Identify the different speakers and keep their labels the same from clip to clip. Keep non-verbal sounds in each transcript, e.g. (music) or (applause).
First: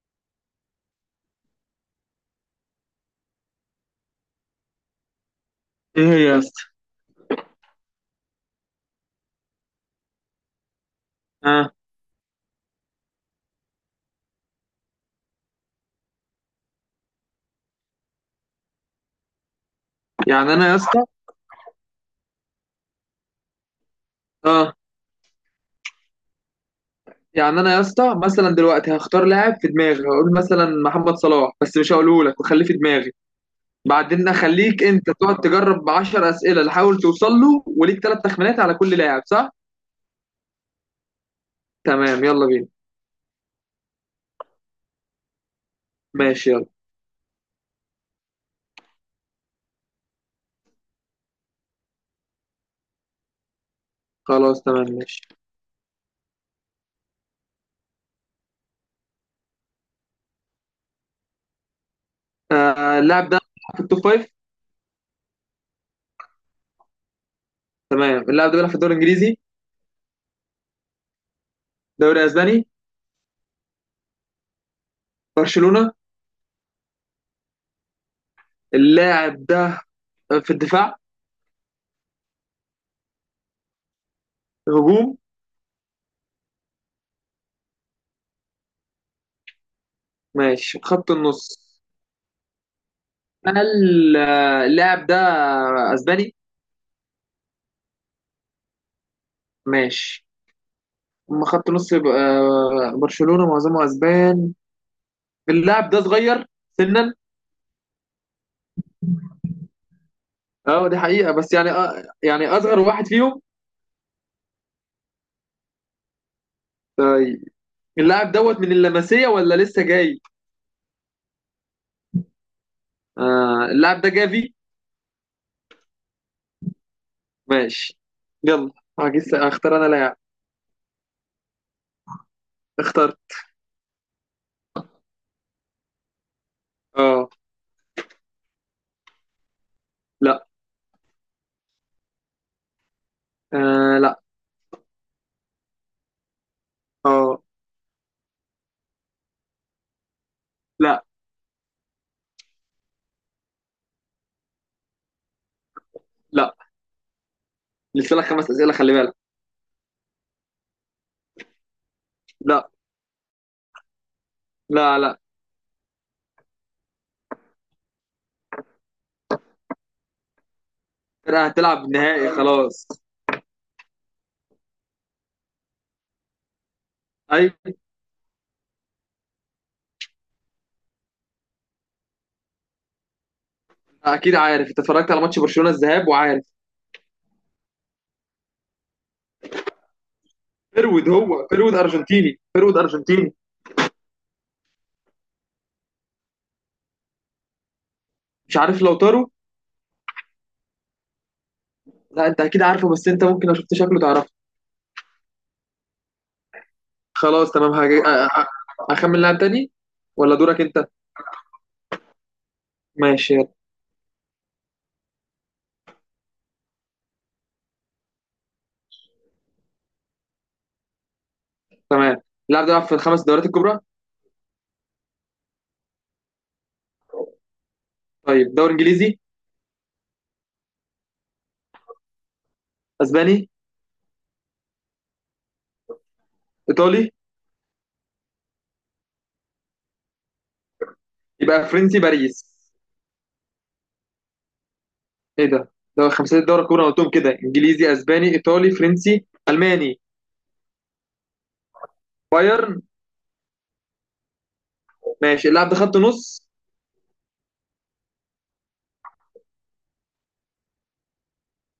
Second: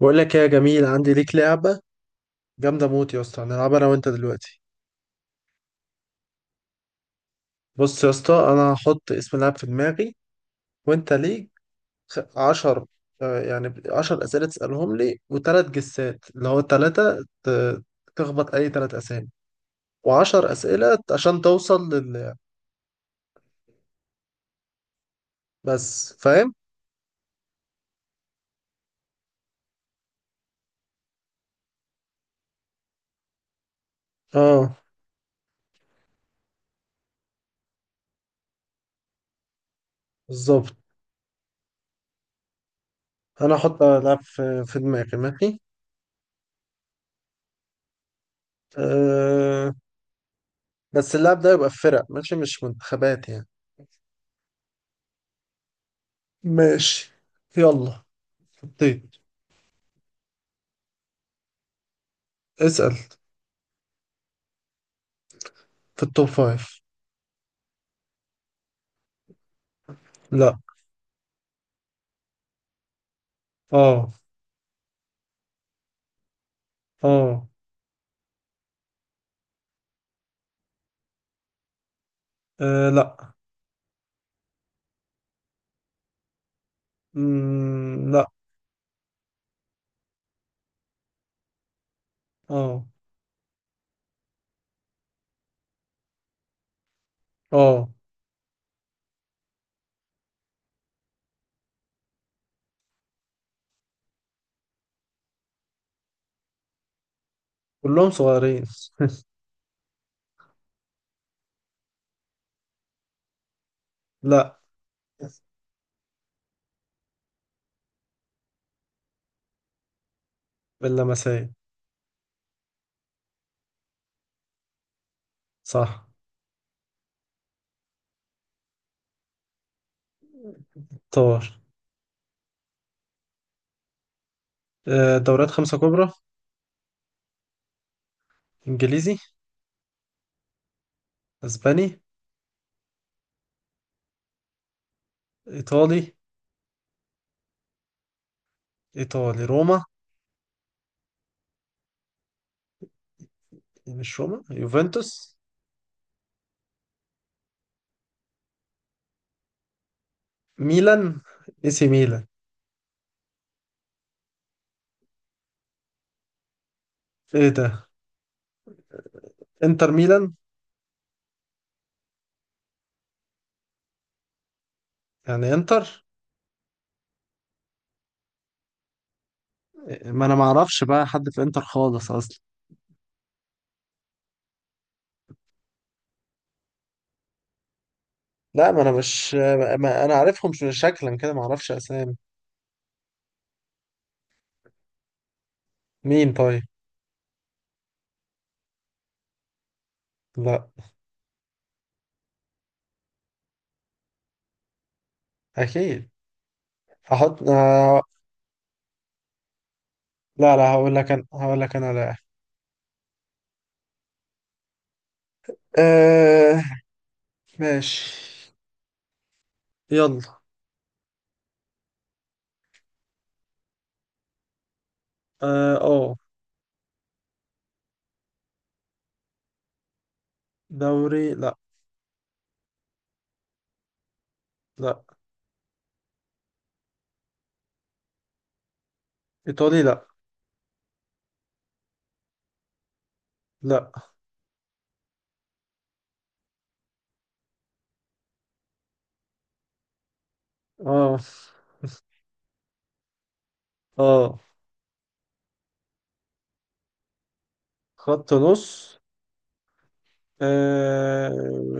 Speaker 1: بقول لك إيه يا جميل، عندي ليك لعبة جامدة موت يا اسطى هنلعبها انا وانت دلوقتي.
Speaker 2: ايه هي يا اسطى؟
Speaker 1: بص يا اسطى، انا هحط اسم لعب في دماغي وانت ليك
Speaker 2: اه.
Speaker 1: عشر. يعني عشر اسئلة تسألهم لي وتلات جسات اللي هو تلاتة تخبط اي تلات اسامي، وعشر
Speaker 2: يعني انا يا
Speaker 1: اسئلة
Speaker 2: اسطى
Speaker 1: عشان توصل لل
Speaker 2: اه.
Speaker 1: بس، فاهم؟
Speaker 2: يعني انا يا اسطى، مثلا دلوقتي هختار لاعب في دماغي، هقول مثلا محمد صلاح بس مش هقوله لك وخليه في دماغي. بعدين
Speaker 1: اه،
Speaker 2: اخليك انت تقعد تجرب 10 اسئله تحاول توصل له، وليك ثلاث تخمينات على كل لاعب، صح؟
Speaker 1: بالظبط.
Speaker 2: تمام، يلا بينا.
Speaker 1: انا هحط لعب في دماغي، ماشي؟
Speaker 2: ماشي يلا.
Speaker 1: أه. بس اللعب ده يبقى في فرق ماشي، مش منتخبات يعني.
Speaker 2: خلاص تمام ماشي.
Speaker 1: ماشي. يلا. حطيت. اسأل.
Speaker 2: آه، اللاعب ده بيلعب في التوب فايف.
Speaker 1: في التوب فايف.
Speaker 2: تمام، اللاعب ده بيلعب في الدوري الانجليزي.
Speaker 1: لا.
Speaker 2: دوري اسباني.
Speaker 1: اه.
Speaker 2: برشلونه.
Speaker 1: اه.
Speaker 2: اللاعب ده في الدفاع.
Speaker 1: آه، لا.
Speaker 2: هجوم.
Speaker 1: لا.
Speaker 2: ماشي، خط النص.
Speaker 1: اه.
Speaker 2: انا اللاعب ده اسباني.
Speaker 1: اه.
Speaker 2: ماشي. اما خط نص يبقى، برشلونة معظمه اسبان. اللاعب ده صغير سنا.
Speaker 1: كلهم صغيرين. (laughs)
Speaker 2: اه دي حقيقة، بس يعني اصغر واحد فيهم.
Speaker 1: لا.
Speaker 2: اللاعب دوت من اللمسية ولا لسه جاي؟
Speaker 1: اللمسية.
Speaker 2: آه، اللاعب ده جافي.
Speaker 1: صح.
Speaker 2: ماشي يلا، هجيس. اختار انا لاعب.
Speaker 1: طار.
Speaker 2: اختار.
Speaker 1: آه، دوريات خمسة كبرى.
Speaker 2: اه.
Speaker 1: انجليزي.
Speaker 2: لا.
Speaker 1: اسباني.
Speaker 2: آه لا.
Speaker 1: ايطالي.
Speaker 2: اه.
Speaker 1: ايطالي روما.
Speaker 2: لا
Speaker 1: إيه، مش روما، يوفنتوس.
Speaker 2: لا، لسه لك خمس اسئلة، خلي بالك.
Speaker 1: ميلان، اي سي ميلان.
Speaker 2: لا لا. لا.
Speaker 1: ايه ده، انتر ميلان.
Speaker 2: أنا هتلعب نهائي خلاص.
Speaker 1: يعني انتر.
Speaker 2: ايوه.
Speaker 1: ما انا ما اعرفش بقى حد في انتر خالص اصلا.
Speaker 2: اكيد عارف، انت اتفرجت على ماتش برشلونه الذهاب وعارف.
Speaker 1: لا، ما انا مش، ما انا عارفهم
Speaker 2: فيرود،
Speaker 1: شكلا كده ما
Speaker 2: هو
Speaker 1: اعرفش
Speaker 2: فيرود
Speaker 1: اسامي.
Speaker 2: ارجنتيني، فيرود ارجنتيني.
Speaker 1: مين طيب.
Speaker 2: مش عارف، لو تارو.
Speaker 1: لا.
Speaker 2: لا، انت اكيد عارفه، بس انت ممكن لو شفت شكله تعرفه.
Speaker 1: اكيد. هحط
Speaker 2: خلاص تمام، اخمن لاعب تاني. ولا
Speaker 1: لا
Speaker 2: دورك
Speaker 1: لا،
Speaker 2: انت؟
Speaker 1: هقول لك انا، هقول لك انا لاعب.
Speaker 2: ماشي يلا.
Speaker 1: آه... ماشي. يلا.
Speaker 2: تمام، اللاعب ده بيلعب في الخمس دوريات الكبرى.
Speaker 1: اه، أوه.
Speaker 2: طيب، دوري انجليزي.
Speaker 1: دوري لا.
Speaker 2: اسباني.
Speaker 1: لا.
Speaker 2: ايطالي.
Speaker 1: ايطالي لا.
Speaker 2: يبقى فرنسي، باريس.
Speaker 1: لا.
Speaker 2: ايه ده، ده خمسة الدوري الكبرى أنا قلتهم كده: انجليزي، اسباني، ايطالي، فرنسي، الماني.
Speaker 1: اه.
Speaker 2: بايرن.
Speaker 1: اه.
Speaker 2: ماشي، اللاعب ده خط نص.
Speaker 1: خط نص. آه...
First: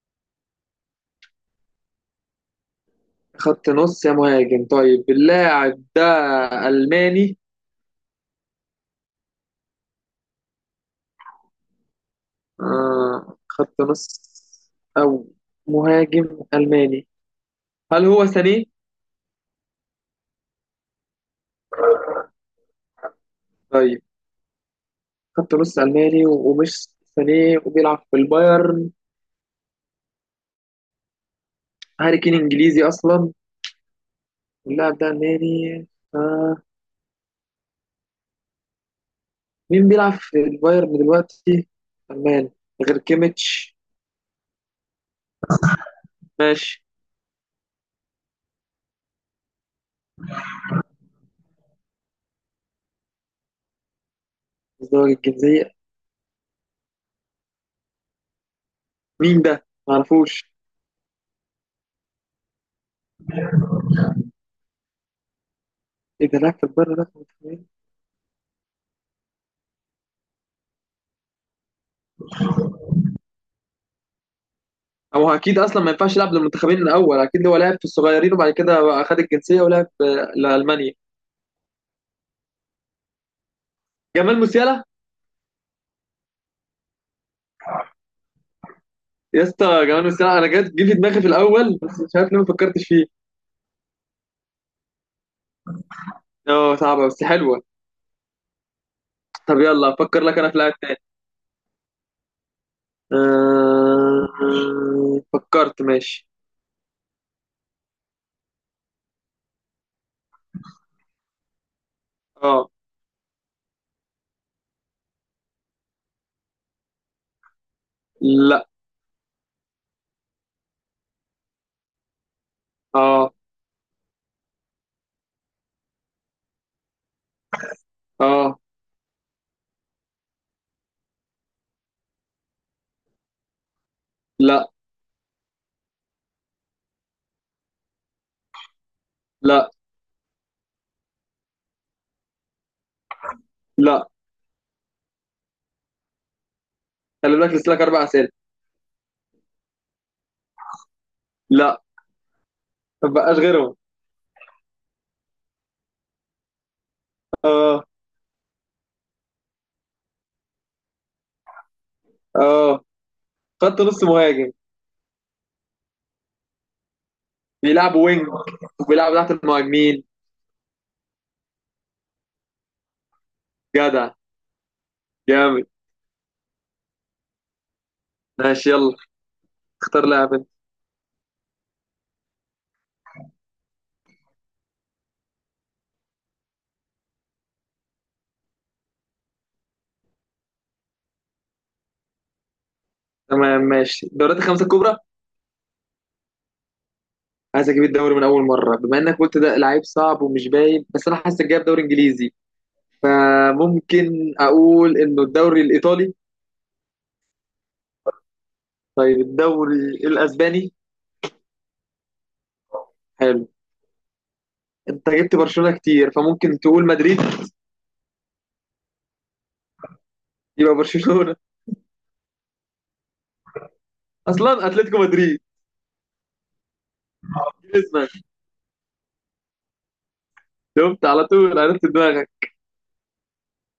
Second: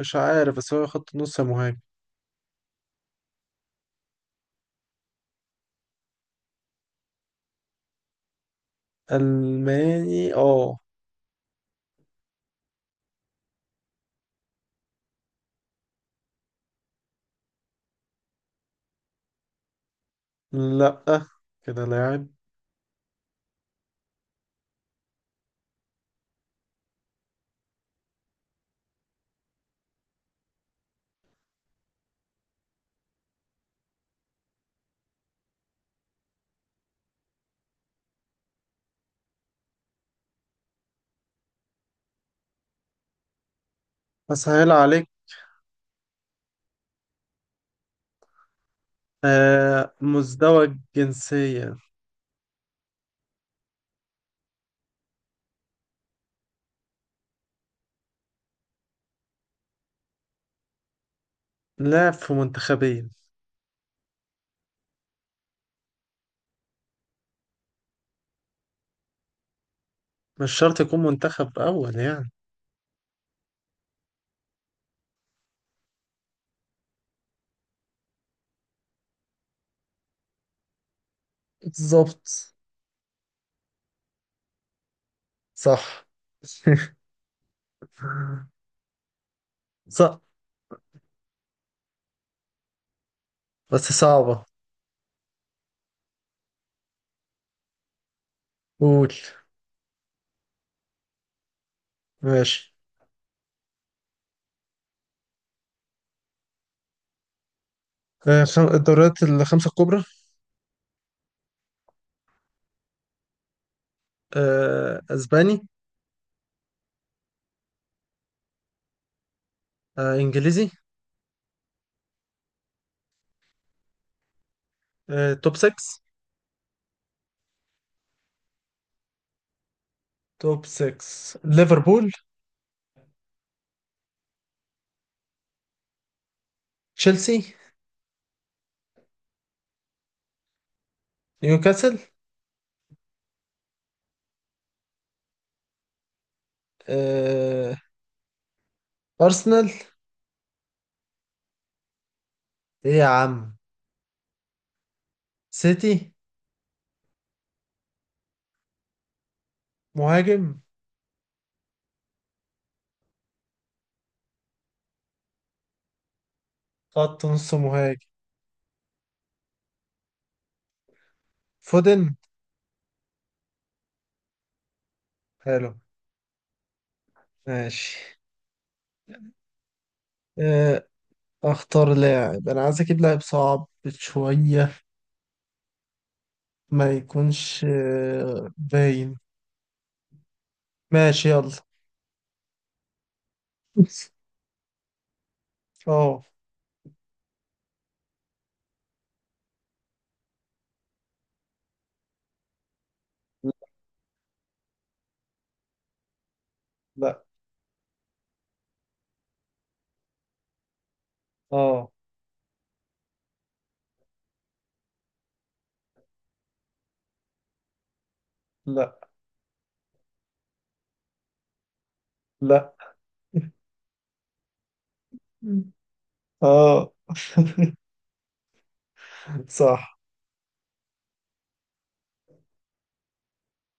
Speaker 1: مش عارف، بس هو خط نص يا مهاجم.
Speaker 2: خط نص يا مهاجم. طيب اللاعب ده ألماني.
Speaker 1: الماني اه.
Speaker 2: آه، خط نص أو مهاجم ألماني. هل هو ساني؟
Speaker 1: لا، كده لاعب.
Speaker 2: طيب، خط نص ألماني ومش ساني وبيلعب في البايرن. هاري كين إنجليزي أصلا. اللاعب ده ألماني. آه، مين بيلعب في البايرن دلوقتي؟ ألماني غير كيميتش.
Speaker 1: اسهل عليك.
Speaker 2: ماشي.
Speaker 1: مزدوج جنسيا.
Speaker 2: ازدواج الجنسية. مين ده؟ معرفوش.
Speaker 1: لاعب في منتخبين.
Speaker 2: إيه ده، لاعب في البايرن ده.
Speaker 1: مش شرط يكون منتخب أول يعني.
Speaker 2: هو اكيد اصلا ما ينفعش يلعب للمنتخبين الاول، اكيد هو لعب في الصغيرين وبعد كده بقى خد الجنسيه ولعب في لالمانيا.
Speaker 1: بالظبط.
Speaker 2: جمال موسيالا.
Speaker 1: صح. (laughs)
Speaker 2: يا اسطى جمال
Speaker 1: صح
Speaker 2: موسيالا، انا جت جه في دماغي في الاول بس مش عارف ليه ما فكرتش فيه.
Speaker 1: بس صعبة.
Speaker 2: اه صعبه بس حلوه.
Speaker 1: قول.
Speaker 2: طب يلا افكر لك انا في لاعب تاني.
Speaker 1: ماشي.
Speaker 2: أه... فكرت، ماشي.
Speaker 1: آه، الدوريات الخمسة الكبرى.
Speaker 2: اه.
Speaker 1: آه، أسباني.
Speaker 2: لا.
Speaker 1: آه، إنجليزي.
Speaker 2: اه.
Speaker 1: آه، توب 6.
Speaker 2: اه.
Speaker 1: توب 6. ليفربول.
Speaker 2: لا.
Speaker 1: تشيلسي.
Speaker 2: لا.
Speaker 1: نيوكاسل.
Speaker 2: لا، خلي بالك لسه
Speaker 1: آه،
Speaker 2: لك اربع اسئله.
Speaker 1: أرسنال.
Speaker 2: لا،
Speaker 1: إيه يا
Speaker 2: ما بقاش
Speaker 1: عم.
Speaker 2: غيرهم.
Speaker 1: سيتي.
Speaker 2: اه.
Speaker 1: مهاجم.
Speaker 2: اه، خط نص مهاجم،
Speaker 1: خط نص
Speaker 2: بيلعبوا
Speaker 1: مهاجم.
Speaker 2: وينج وبيلعبوا تحت المهاجمين.
Speaker 1: فودن.
Speaker 2: جدع، جامد.
Speaker 1: حلو. ماشي.
Speaker 2: ماشي يلا، اختار لاعب انت.
Speaker 1: آه، اختار لاعب، انا عايز اجيب لاعب صعب شوية، ما يكونش آه، باين. ماشي. يلا.
Speaker 2: تمام ماشي، دوريات الخمسة الكبرى.
Speaker 1: اه.
Speaker 2: عايز اجيب الدوري من اول مرة، بما انك قلت ده لعيب صعب ومش باين، بس انا حاسس جايب دوري انجليزي، فممكن اقول انه الدوري الايطالي.
Speaker 1: لا.
Speaker 2: طيب، الدوري الاسباني.
Speaker 1: اه.
Speaker 2: حلو. انت جبت برشلونة كتير، فممكن تقول مدريد.
Speaker 1: لا
Speaker 2: يبقى برشلونة.
Speaker 1: لا.
Speaker 2: اصلا اتلتيكو مدريد.
Speaker 1: اه. (laughs)
Speaker 2: جريزمان.
Speaker 1: صح.
Speaker 2: شفت، على طول عرفت دماغك.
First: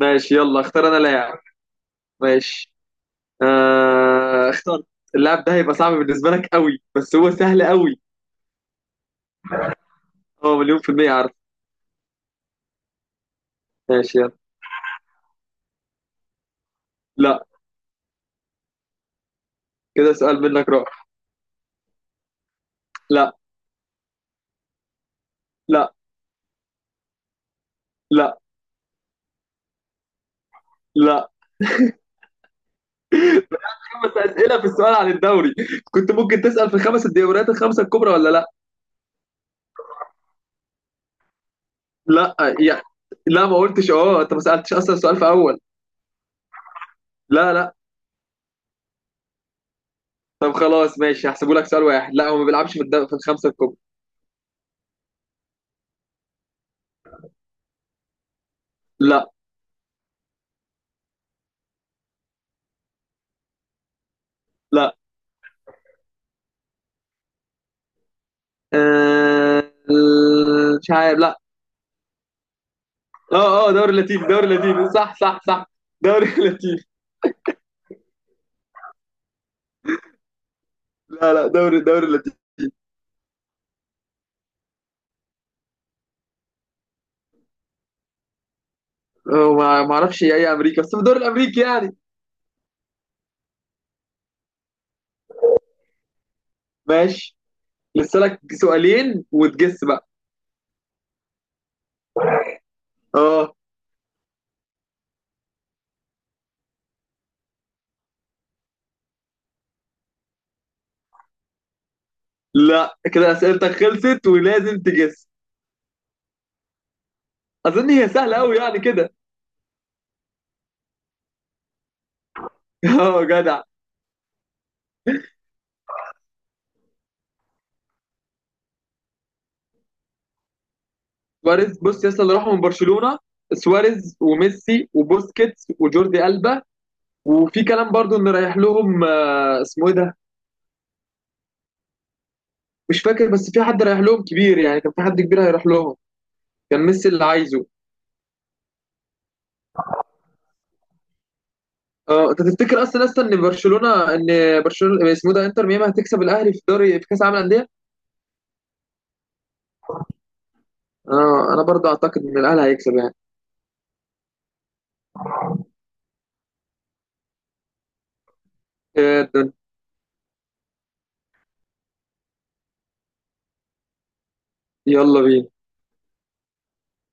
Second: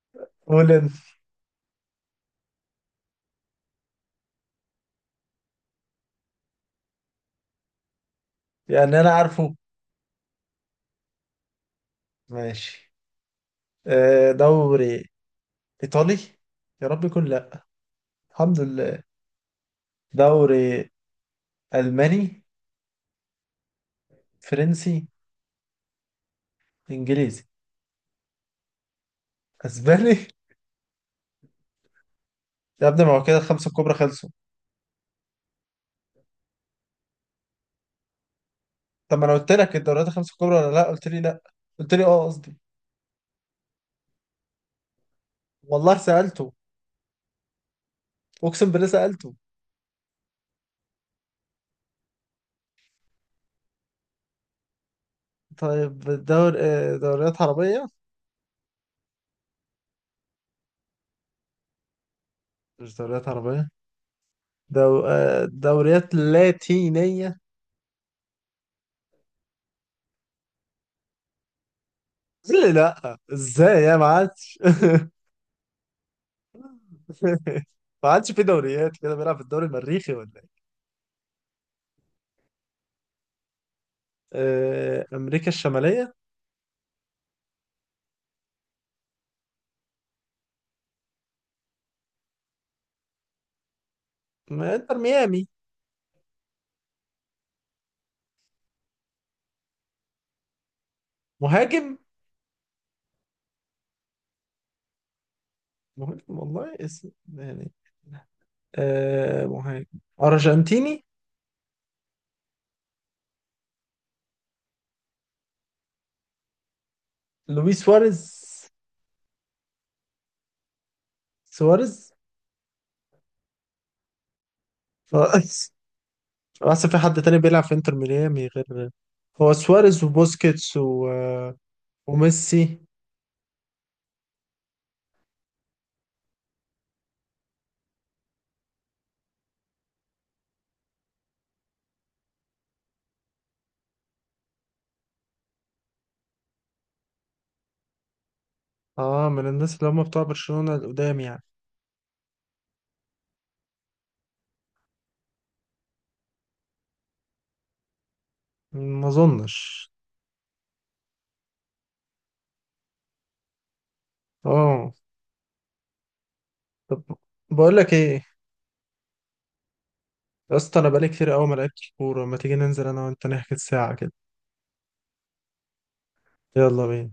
Speaker 2: ماشي يلا،
Speaker 1: قول
Speaker 2: اختار
Speaker 1: انت.
Speaker 2: انا لاعب. ماشي. آه، اختار. اللاعب ده هيبقى صعب بالنسبة لك قوي، بس هو سهل قوي.
Speaker 1: يعني انا عارفه.
Speaker 2: هو مليون في المية عارف.
Speaker 1: ماشي.
Speaker 2: ماشي
Speaker 1: آه،
Speaker 2: يلا.
Speaker 1: دوري ايطالي، يا رب يكون.
Speaker 2: لا.
Speaker 1: لا. الحمد لله.
Speaker 2: كده سؤال منك
Speaker 1: دوري
Speaker 2: راح.
Speaker 1: الماني.
Speaker 2: لا.
Speaker 1: فرنسي.
Speaker 2: لا.
Speaker 1: انجليزي.
Speaker 2: لا.
Speaker 1: اسباني. (laughs)
Speaker 2: لا.
Speaker 1: يا ابني ما هو كده الخمسة الكبرى
Speaker 2: خمس
Speaker 1: خلصوا.
Speaker 2: أسئلة في السؤال عن الدوري؟ كنت ممكن تسأل في خمس الدوريات الخمسة الكبرى ولا لا.
Speaker 1: طب ما انا قلت لك الدوريات الخمس الكبرى ولا لا؟ قلت لي لا. قلت لي اه،
Speaker 2: لا
Speaker 1: قصدي.
Speaker 2: يعني، لا ما قلتش اه، انت ما سألتش اصلا السؤال في اول.
Speaker 1: والله سالته.
Speaker 2: لا لا.
Speaker 1: اقسم بالله سالته.
Speaker 2: طب خلاص، ماشي، هحسبه لك سؤال واحد، لا هو ما بيلعبش في الخمسة الكبرى.
Speaker 1: طيب. دور آه، دوريات عربيه.
Speaker 2: لا
Speaker 1: مش دوريات عربيه.
Speaker 2: لا.
Speaker 1: آه، دوريات لاتينيه.
Speaker 2: آه... مش عارف، لا.
Speaker 1: قال لي لا
Speaker 2: اه اه،
Speaker 1: ازاي
Speaker 2: دوري
Speaker 1: يا ما
Speaker 2: لاتيني، دوري
Speaker 1: عادش.
Speaker 2: لاتيني، صح
Speaker 1: (laughs)
Speaker 2: صح صح. دوري (laughs) لاتيني.
Speaker 1: ما عادش في دوريات كده، بيلعب في الدوري المريخي ولا ايه؟
Speaker 2: لا لا، دوري لاتيني.
Speaker 1: آه، امريكا الشماليه.
Speaker 2: آه، ما اعرفش اي امريكا، بس في الدوري الامريكي يعني.
Speaker 1: ما انتر ميامي.
Speaker 2: ماشي، لسه لك سؤالين وتجس بقى.
Speaker 1: مهاجم.
Speaker 2: اه.
Speaker 1: مهاجم والله اسم يعني. آه مهاجم ارجنتيني.
Speaker 2: لا، كده اسئلتك خلصت ولازم تجس.
Speaker 1: لويس
Speaker 2: اظن هي سهله
Speaker 1: سواريز.
Speaker 2: قوي يعني كده.
Speaker 1: سواريز.
Speaker 2: (laughs) اه، جدع.
Speaker 1: ف- (laughs) اصل في حد تاني بيلعب في انتر ميامي غير، هو سواريز وبوسكيتس و...
Speaker 2: سواريز، بص يا اسطى اللي راحوا من
Speaker 1: وميسي.
Speaker 2: برشلونه: سواريز وميسي وبوسكيتس وجوردي ألبا. وفي كلام برضو ان رايح لهم، آه، اسمه ايه ده، مش فاكر، بس في حد رايح لهم كبير يعني، كان في حد كبير هيروح لهم، كان ميسي اللي عايزه.
Speaker 1: اه، من الناس اللي هم بتوع برشلونة القدام يعني.
Speaker 2: اه انت تفتكر اصلا ان برشلونه ان اسمه إيه ده، انتر ميامي هتكسب الاهلي في دوري في كاس العالم للانديه.
Speaker 1: ما اظنش.
Speaker 2: اه انا برضه اعتقد ان الاهلي هيكسب يعني.
Speaker 1: اه. طب. بقول لك ايه،
Speaker 2: إيه ده؟
Speaker 1: يا اسطى انا بقالي كتير قوي ما لعبتش كوره، ما تيجي ننزل انا وانت نحكي ساعه كده.
Speaker 2: يلا بينا.
Speaker 1: يلا بينا.